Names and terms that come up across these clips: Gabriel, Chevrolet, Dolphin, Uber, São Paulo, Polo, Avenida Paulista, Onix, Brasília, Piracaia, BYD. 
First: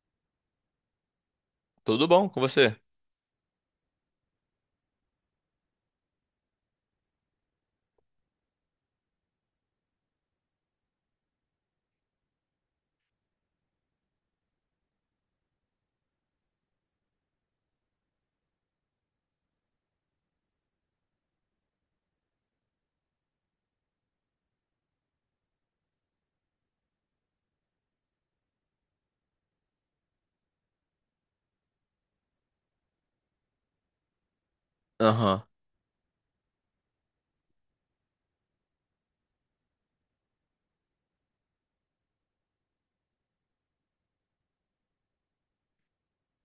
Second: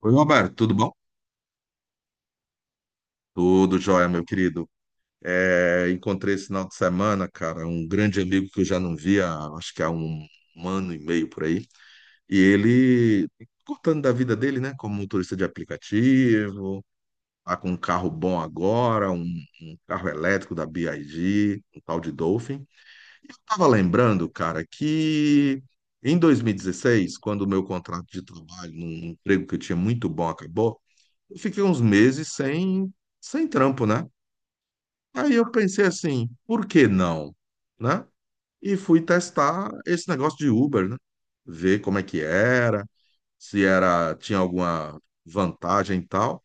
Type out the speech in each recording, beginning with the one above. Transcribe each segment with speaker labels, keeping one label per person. Speaker 1: Oi, Roberto, tudo bom?
Speaker 2: Tudo bom com você?
Speaker 1: Tudo jóia, meu querido. É, encontrei esse final de semana, cara, um grande amigo que eu já não via, acho que há um ano e meio por aí. E ele, contando da vida dele, né, como motorista de aplicativo, tá com um carro bom agora, um carro elétrico da BYD, um tal de Dolphin. E eu tava lembrando, cara, que em 2016, quando o meu contrato de trabalho, num emprego que eu tinha muito bom, acabou. Eu fiquei uns meses sem trampo, né? Aí
Speaker 2: Aham,
Speaker 1: eu pensei assim, por que não? Né? E fui testar esse negócio de Uber, né? Ver como é que era, se era, tinha alguma vantagem e tal.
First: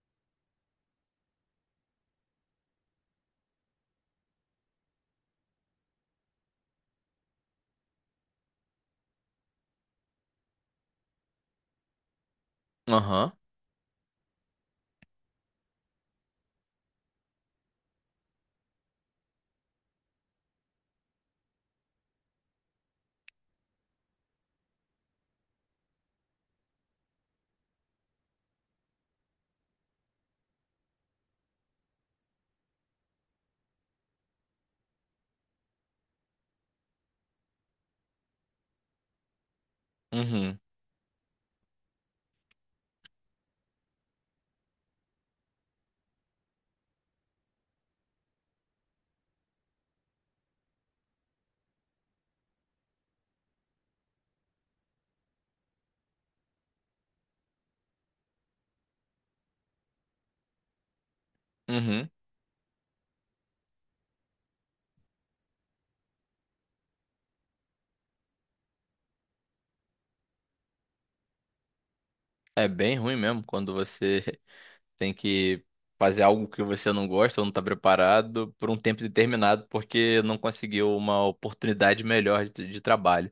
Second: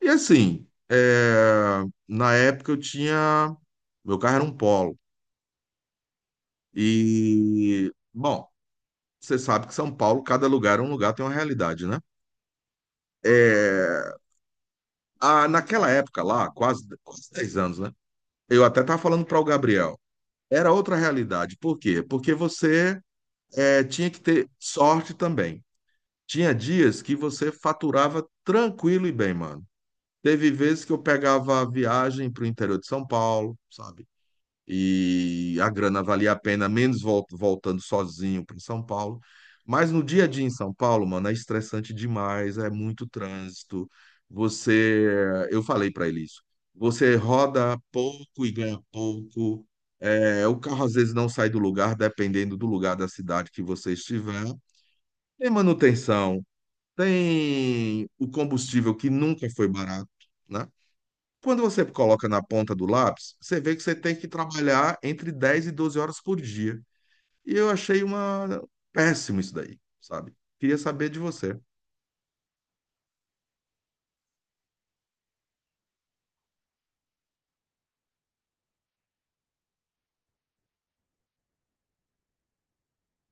Speaker 1: E assim, na época eu tinha, meu carro era um Polo. E, bom, você sabe que São Paulo, cada lugar é um lugar, tem uma realidade, né?
Speaker 2: aham,
Speaker 1: É, naquela época lá, quase, quase 10 anos, né? Eu até estava falando para o Gabriel. Era outra realidade. Por quê? Porque você tinha que ter sorte também. Tinha dias que você faturava tranquilo e bem, mano. Teve vezes que eu pegava a viagem para o interior de São Paulo, sabe? E a grana valia a pena, menos voltando sozinho para São Paulo. Mas no dia a dia em
Speaker 2: uhum,
Speaker 1: São Paulo, mano, é estressante demais, é muito trânsito. Você, eu falei para ele isso. Você roda pouco e ganha pouco. É, o carro às vezes não sai do lugar, dependendo do lugar da cidade que você estiver. Tem manutenção, tem o combustível que nunca foi barato, né? Quando você
Speaker 2: uhum.
Speaker 1: coloca na ponta do lápis, você vê que você tem que trabalhar entre 10 e 12 horas por dia. E eu achei uma péssimo isso daí, sabe? Queria saber de você.
Speaker 2: É bem ruim mesmo quando você tem que fazer algo que você não gosta ou não está preparado por um tempo determinado porque não conseguiu uma oportunidade melhor de trabalho.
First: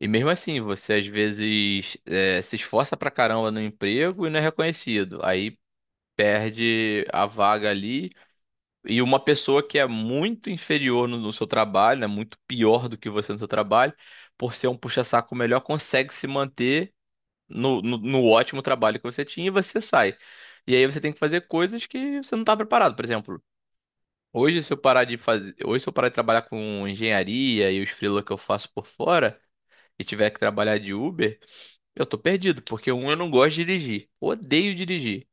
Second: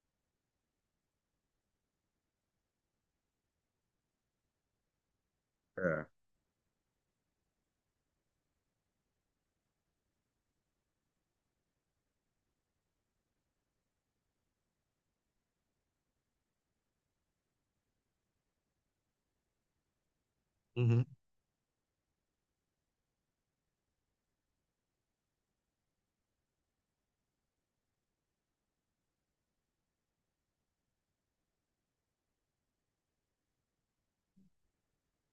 Speaker 2: E mesmo assim, você às vezes é, se esforça pra caramba no emprego e não é reconhecido. Aí
Speaker 1: É.
Speaker 2: perde a vaga ali. E uma pessoa que é muito inferior no seu trabalho, né, muito pior do que você no seu trabalho, por ser um puxa-saco melhor, consegue se manter no ótimo trabalho que você tinha e você sai. E aí você
Speaker 1: Uhum.
Speaker 2: tem que fazer coisas que você não está preparado. Por exemplo, hoje se eu parar de fazer, hoje se eu parar de trabalhar com engenharia e os freela que eu faço por fora e tiver que trabalhar de Uber, eu tô perdido, porque um, eu não gosto de dirigir, odeio dirigir.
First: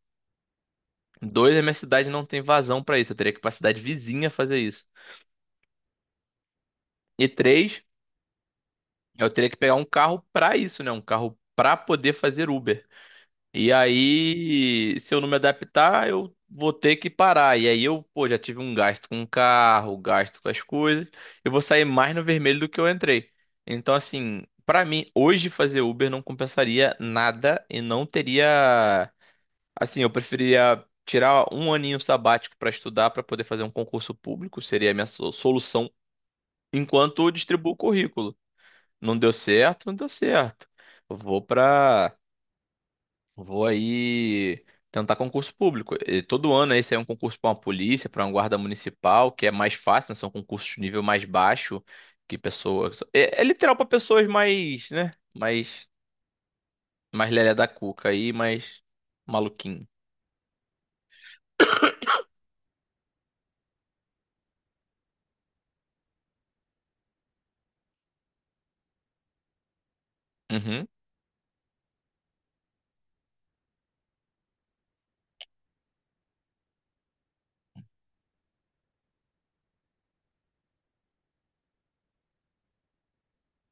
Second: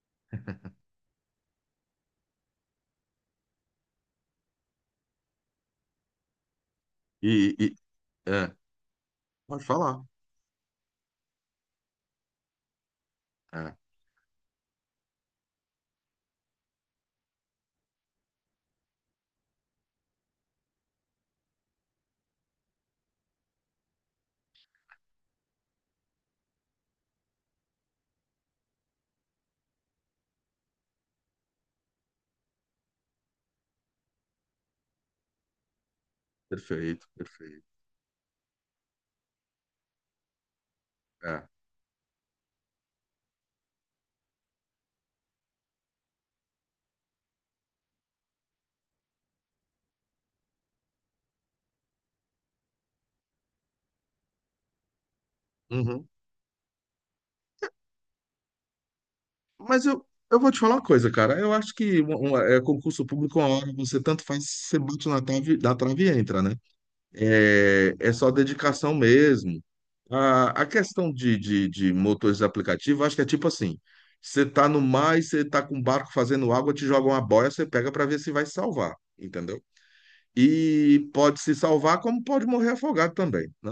Speaker 2: Dois, a minha cidade não tem vazão para isso, eu teria que ir para cidade vizinha fazer isso. E
Speaker 1: E,
Speaker 2: três,
Speaker 1: é,
Speaker 2: eu teria que
Speaker 1: pode
Speaker 2: pegar um
Speaker 1: falar.
Speaker 2: carro pra isso, né? Um carro pra poder fazer Uber. E
Speaker 1: É,
Speaker 2: aí, se eu não me adaptar, eu vou ter que parar. E aí eu, pô, já tive um gasto com o carro, gasto com as coisas. Eu vou sair mais no vermelho do que eu entrei. Então, assim, pra mim, hoje fazer Uber não compensaria nada e não teria. Assim, eu preferiria tirar um aninho sabático pra estudar, pra poder fazer um concurso público, seria a minha solução,
Speaker 1: perfeito,
Speaker 2: enquanto eu
Speaker 1: perfeito.
Speaker 2: distribuo o currículo. Não deu certo, não deu certo. Vou
Speaker 1: É.
Speaker 2: pra. Vou aí tentar concurso público. E todo ano aí sai um concurso para uma polícia, para uma guarda municipal, que é mais fácil, né? São concursos de nível mais baixo que pessoas. É literal para pessoas mais, né? Mais,
Speaker 1: Uhum.
Speaker 2: mais lelé da cuca aí, mais
Speaker 1: Mas
Speaker 2: maluquinho.
Speaker 1: eu vou te falar uma coisa, cara. Eu acho que concurso público, uma hora você tanto faz, você bate na trave e entra, né? É, é só dedicação mesmo. A
Speaker 2: Uhum,
Speaker 1: questão de motores de aplicativo, acho que é tipo assim: você tá no mar e você tá com um barco fazendo água, te joga uma boia, você pega para ver se vai se salvar, entendeu? E pode se salvar, como pode morrer afogado também, né?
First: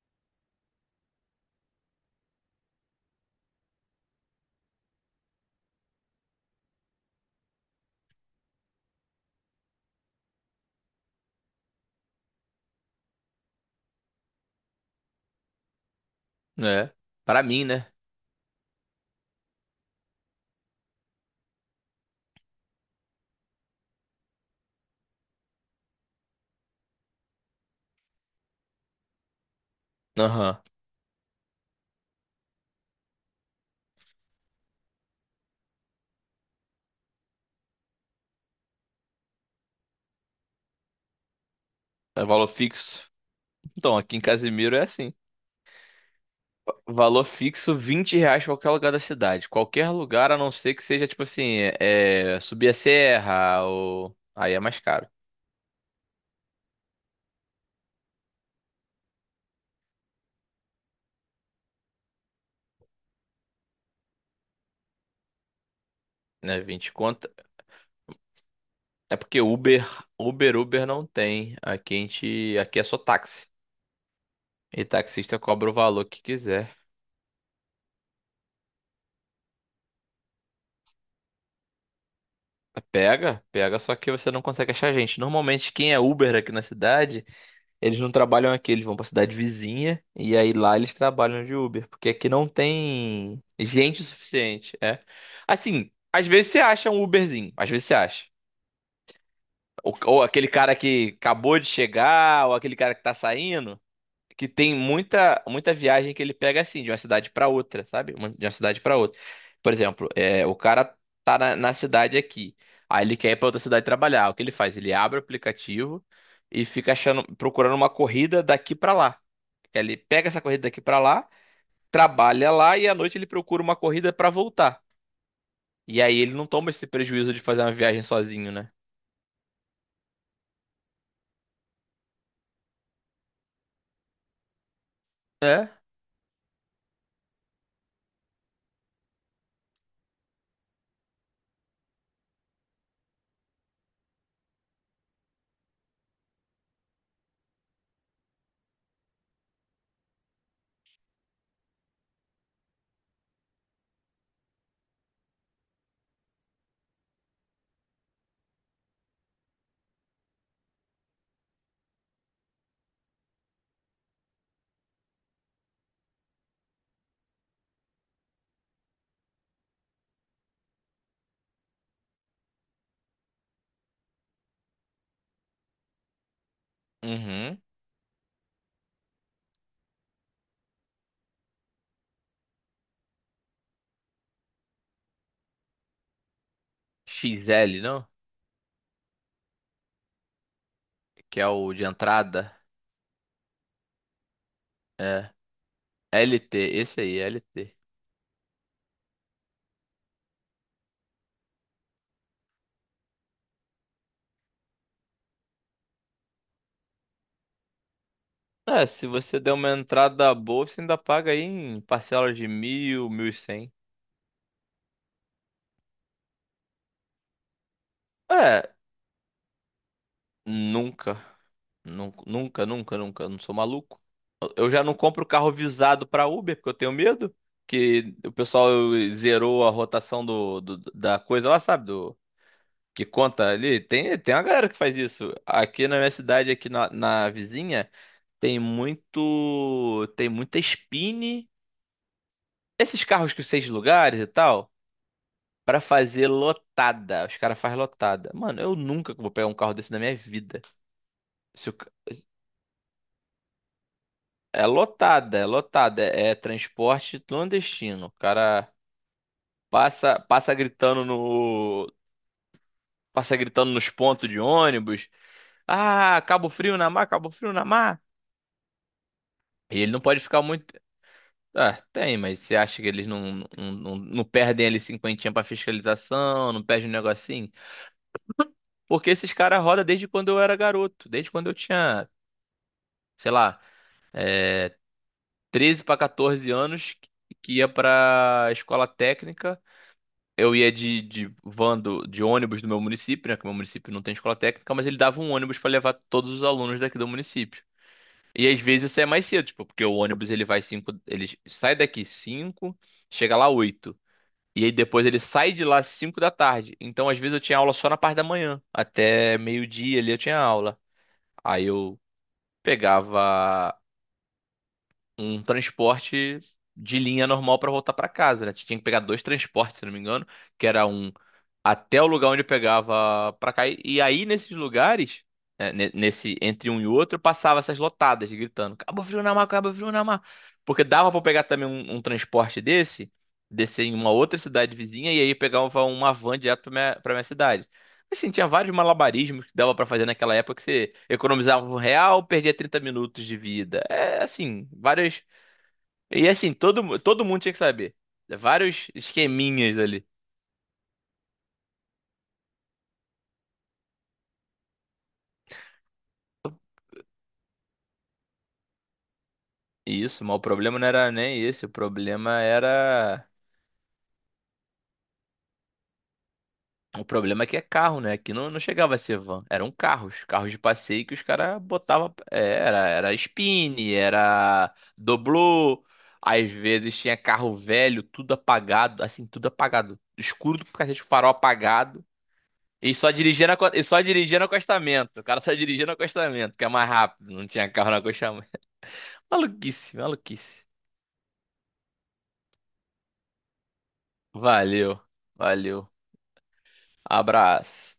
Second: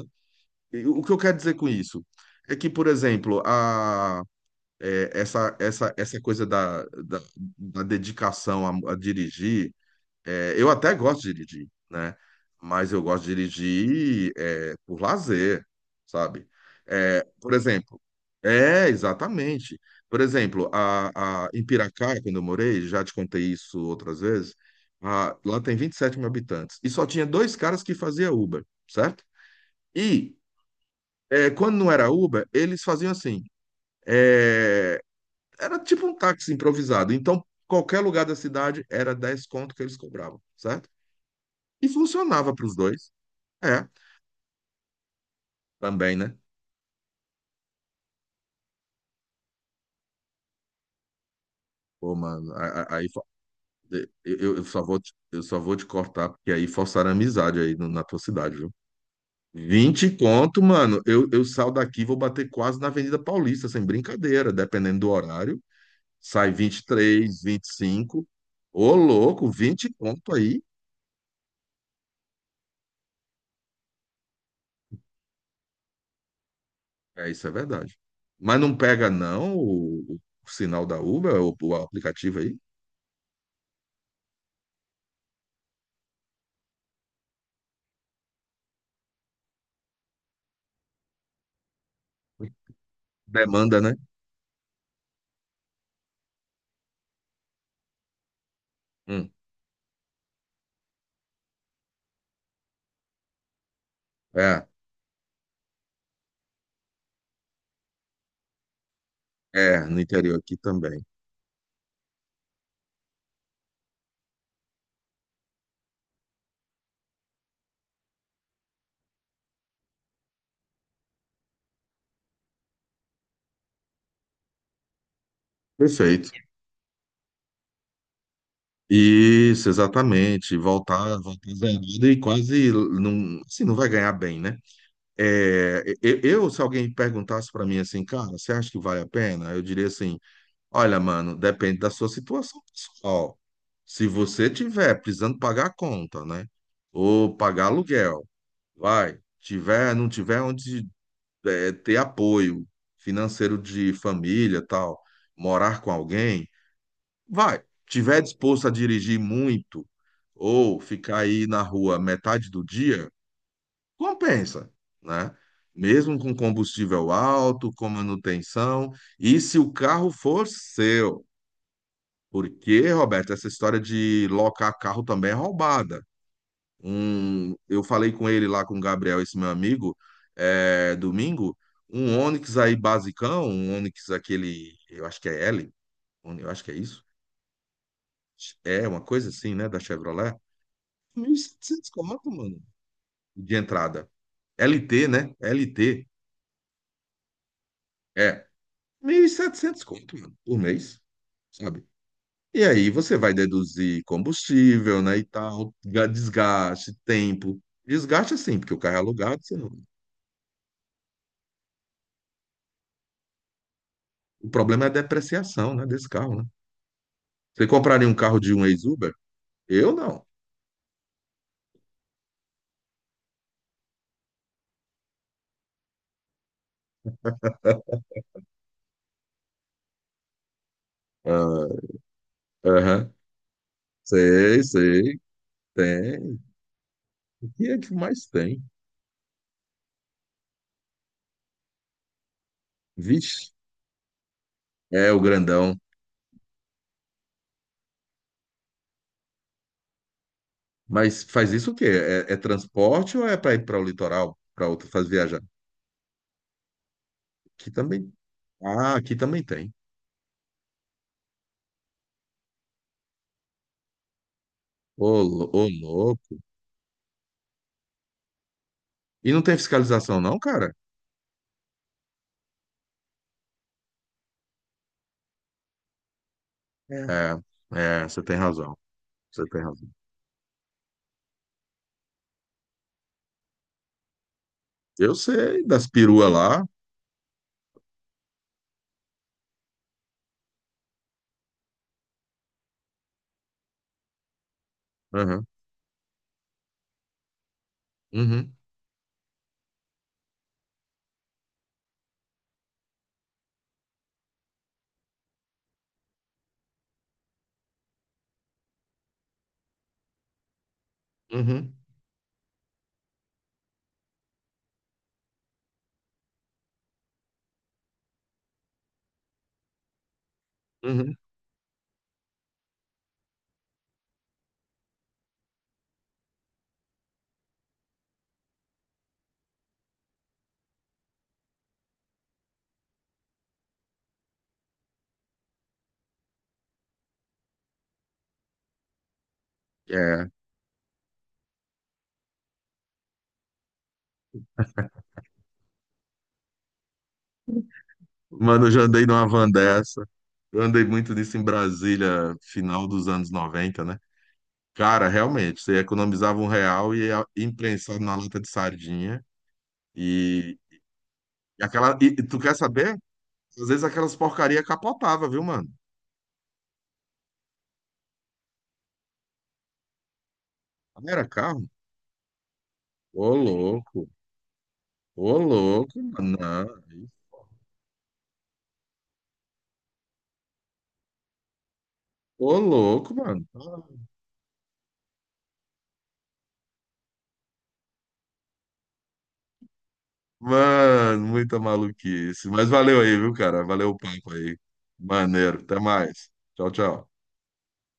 Speaker 1: E o que eu quero dizer com isso é que, por exemplo, a, é, essa coisa da dedicação a dirigir. É, eu até gosto de dirigir, né? Mas eu gosto de dirigir é, por lazer, sabe?
Speaker 2: é.
Speaker 1: É,
Speaker 2: Para
Speaker 1: por
Speaker 2: mim, né?
Speaker 1: exemplo, é, exatamente. Por exemplo, em Piracaia, quando eu morei, já te contei isso outras vezes, lá tem 27 mil habitantes e só tinha dois caras que faziam Uber, certo? E
Speaker 2: Aham.
Speaker 1: quando não era Uber, eles faziam assim, é, era tipo um táxi improvisado. Então, qualquer lugar da cidade era 10 conto que eles cobravam, certo? E
Speaker 2: É valor
Speaker 1: funcionava para os
Speaker 2: fixo.
Speaker 1: dois. É,
Speaker 2: Então, aqui em Casimiro é assim.
Speaker 1: também, né?
Speaker 2: Valor fixo, R$ 20 pra qualquer lugar da cidade. Qualquer lugar, a não ser que seja, tipo assim,
Speaker 1: Pô,
Speaker 2: é, é,
Speaker 1: mano,
Speaker 2: subir a serra ou... Aí é mais caro,
Speaker 1: eu só vou te cortar, porque aí forçaram a amizade aí na tua cidade, viu? 20 conto, mano. Eu saio daqui, vou bater quase na Avenida Paulista, sem brincadeira, dependendo do horário. Sai
Speaker 2: né?
Speaker 1: 20, vinte e
Speaker 2: 20 conta.
Speaker 1: três 25. Ô,
Speaker 2: É porque
Speaker 1: louco,
Speaker 2: Uber,
Speaker 1: 20 conto
Speaker 2: Uber,
Speaker 1: aí.
Speaker 2: Uber não tem. Aqui a gente... Aqui é só táxi. E taxista cobra o valor que quiser.
Speaker 1: É, isso é verdade. Mas não pega, não, o sinal da Uber, o aplicativo aí?
Speaker 2: Pega, pega, só que você não consegue achar gente. Normalmente, quem é Uber aqui na cidade... Eles não trabalham aqui, eles vão pra cidade vizinha e aí lá eles trabalham de Uber, porque aqui não tem
Speaker 1: Demanda, né?
Speaker 2: gente o suficiente, é. Assim, às vezes você acha um Uberzinho, às vezes você acha.
Speaker 1: Hum.
Speaker 2: Ou aquele cara que acabou de chegar, ou aquele cara que tá saindo, que
Speaker 1: É,
Speaker 2: tem muita muita viagem que ele pega assim, de uma cidade pra outra, sabe? De uma cidade pra outra. Por
Speaker 1: é, no
Speaker 2: exemplo,
Speaker 1: interior
Speaker 2: é, o
Speaker 1: aqui
Speaker 2: cara
Speaker 1: também.
Speaker 2: tá na cidade aqui, aí ele quer ir pra outra cidade trabalhar. O que ele faz? Ele abre o aplicativo e fica achando, procurando uma corrida daqui pra lá. Ele pega essa corrida daqui pra lá, trabalha lá e à noite ele procura uma corrida pra voltar. E aí
Speaker 1: Perfeito.
Speaker 2: ele não toma esse prejuízo de fazer uma viagem sozinho, né?
Speaker 1: Isso, exatamente. Voltar, voltar zerado e quase não, assim, não vai ganhar bem, né?
Speaker 2: É?
Speaker 1: É, se alguém perguntasse para mim assim, cara, você acha que vale a pena? Eu diria assim, olha, mano, depende da sua situação pessoal. Se você tiver precisando pagar a conta, né? Ou pagar aluguel, vai. Tiver, não tiver onde ter apoio financeiro de família, tal, morar com alguém, vai. Tiver disposto a dirigir muito ou ficar aí na rua metade do dia, compensa, né? Mesmo com combustível alto, com manutenção, e se o carro for seu. Porque, Roberto, essa história de locar carro também é roubada. Um,
Speaker 2: Uhum.
Speaker 1: eu falei com ele lá, com o Gabriel, esse meu amigo, é, domingo, um Onix aí basicão, um Onix aquele, eu acho que é L, eu acho que é isso.
Speaker 2: XL, não?
Speaker 1: É uma coisa assim, né, da Chevrolet. mil e
Speaker 2: Que é o de
Speaker 1: setecentos conto,
Speaker 2: entrada.
Speaker 1: mano, de entrada. LT,
Speaker 2: É.
Speaker 1: né? LT.
Speaker 2: LT, esse aí, LT.
Speaker 1: É. 1.700 conto, mano, por mês, sabe? E aí você vai deduzir combustível, né, e tal, desgaste, tempo. Desgaste assim, porque o
Speaker 2: É,
Speaker 1: carro é
Speaker 2: se você
Speaker 1: alugado,
Speaker 2: der
Speaker 1: você não.
Speaker 2: uma entrada boa, você ainda paga aí em parcelas de mil, mil e cem.
Speaker 1: O problema é a depreciação, né, desse carro, né? Você compraria um carro de um
Speaker 2: É,
Speaker 1: ex-Uber? Eu não.
Speaker 2: nunca. Nunca, nunca, nunca. Eu não sou maluco. Eu já não compro carro visado para Uber, porque eu tenho medo que o pessoal zerou a rotação da coisa lá,
Speaker 1: Ah,
Speaker 2: sabe? Do, que
Speaker 1: aham.
Speaker 2: conta ali. Tem uma
Speaker 1: Sei,
Speaker 2: galera que faz
Speaker 1: sei.
Speaker 2: isso. Aqui na minha
Speaker 1: Tem.
Speaker 2: cidade, aqui na
Speaker 1: O que é
Speaker 2: vizinha,
Speaker 1: que mais tem?
Speaker 2: tem muito. Tem muita Spin. Esses carros que
Speaker 1: Vixe.
Speaker 2: seis lugares e tal,
Speaker 1: É o grandão,
Speaker 2: para fazer lotada. Os caras fazem lotada. Mano, eu nunca vou pegar um carro desse na minha vida.
Speaker 1: mas faz isso o quê? É, é transporte ou é para ir para o litoral,
Speaker 2: É
Speaker 1: para outro fazer
Speaker 2: lotada,
Speaker 1: viajar?
Speaker 2: é lotada, é transporte
Speaker 1: Aqui
Speaker 2: clandestino. O
Speaker 1: também.
Speaker 2: cara
Speaker 1: Ah, aqui também tem.
Speaker 2: passa, passa gritando no, passa gritando nos pontos de ônibus.
Speaker 1: Ô, ô,
Speaker 2: Ah,
Speaker 1: louco.
Speaker 2: Cabo Frio na mar, Cabo Frio na mar.
Speaker 1: E não tem
Speaker 2: E ele não pode
Speaker 1: fiscalização, não,
Speaker 2: ficar muito.
Speaker 1: cara?
Speaker 2: Ah, tem, mas você acha que eles não perdem ali cinquentinha pra fiscalização, não perdem um negocinho?
Speaker 1: É, é, você tem razão.
Speaker 2: Porque esses
Speaker 1: Você tem
Speaker 2: caras rodam
Speaker 1: razão.
Speaker 2: desde quando eu era garoto, desde quando eu tinha, sei lá,
Speaker 1: Eu sei
Speaker 2: 13
Speaker 1: das
Speaker 2: pra
Speaker 1: peruas
Speaker 2: 14
Speaker 1: lá.
Speaker 2: anos, que ia pra escola técnica eu ia de ônibus do meu município, né? Que meu município não tem escola técnica, mas ele dava um
Speaker 1: Aham.
Speaker 2: ônibus para levar todos os alunos daqui do município. E
Speaker 1: Uhum,
Speaker 2: às vezes isso é mais cedo, tipo, porque o ônibus ele vai cinco, ele sai daqui 5, chega lá 8, e aí depois ele sai de lá 5 da tarde. Então às vezes eu tinha aula só na parte da manhã, até meio-dia ali eu tinha aula. Aí
Speaker 1: uhum,
Speaker 2: eu pegava um transporte de linha normal para voltar para casa, né? Tinha que pegar dois transportes, se não me engano, que era um
Speaker 1: uhum.
Speaker 2: até o lugar onde eu pegava pra cair. E aí, nesses lugares, né, nesse entre um e outro, eu passava essas lotadas gritando: Cabo Frio na mar, Cabo Frio na mar. Porque dava pra pegar também um transporte desse, descer em uma outra cidade vizinha e aí pegava uma van direto pra minha cidade. Assim, tinha vários malabarismos que dava pra fazer
Speaker 1: É.
Speaker 2: naquela época que você economizava um real, perdia 30 minutos de vida. É assim, várias. E assim, todo mundo tinha que saber.
Speaker 1: Mano, eu já
Speaker 2: Vários
Speaker 1: andei numa van
Speaker 2: esqueminhas ali.
Speaker 1: dessa. Eu andei muito nisso em Brasília, final dos anos 90, né? Cara, realmente, você economizava R$ 1 e ia imprensado na lata de sardinha.
Speaker 2: Isso, mas o
Speaker 1: e
Speaker 2: problema não era nem
Speaker 1: E,
Speaker 2: esse, o
Speaker 1: aquela, tu
Speaker 2: problema
Speaker 1: quer saber?
Speaker 2: era.
Speaker 1: Às vezes aquelas porcaria capotava, viu, mano?
Speaker 2: O problema é que é carro, né? Aqui não, não chegava a ser van, eram carros, carros de passeio
Speaker 1: Não
Speaker 2: que os
Speaker 1: era
Speaker 2: caras
Speaker 1: carro?
Speaker 2: botavam. É, era
Speaker 1: Ô,
Speaker 2: spin,
Speaker 1: louco.
Speaker 2: era
Speaker 1: Ô,
Speaker 2: doblô,
Speaker 1: louco, mano.
Speaker 2: às
Speaker 1: Não.
Speaker 2: vezes tinha carro velho, tudo apagado, assim, tudo apagado, escuro do cacete, farol apagado,
Speaker 1: Ô,
Speaker 2: e só
Speaker 1: louco, mano.
Speaker 2: dirigindo, aco- e só dirigia dirigindo acostamento, o cara só dirigia dirigindo acostamento, que é mais rápido, não tinha carro no acostamento. Maluquice, maluquice.
Speaker 1: Mano, muita maluquice. Mas valeu aí, viu, cara? Valeu o papo aí.
Speaker 2: Valeu,
Speaker 1: Maneiro. Até
Speaker 2: valeu,
Speaker 1: mais. Tchau, tchau.
Speaker 2: abraço.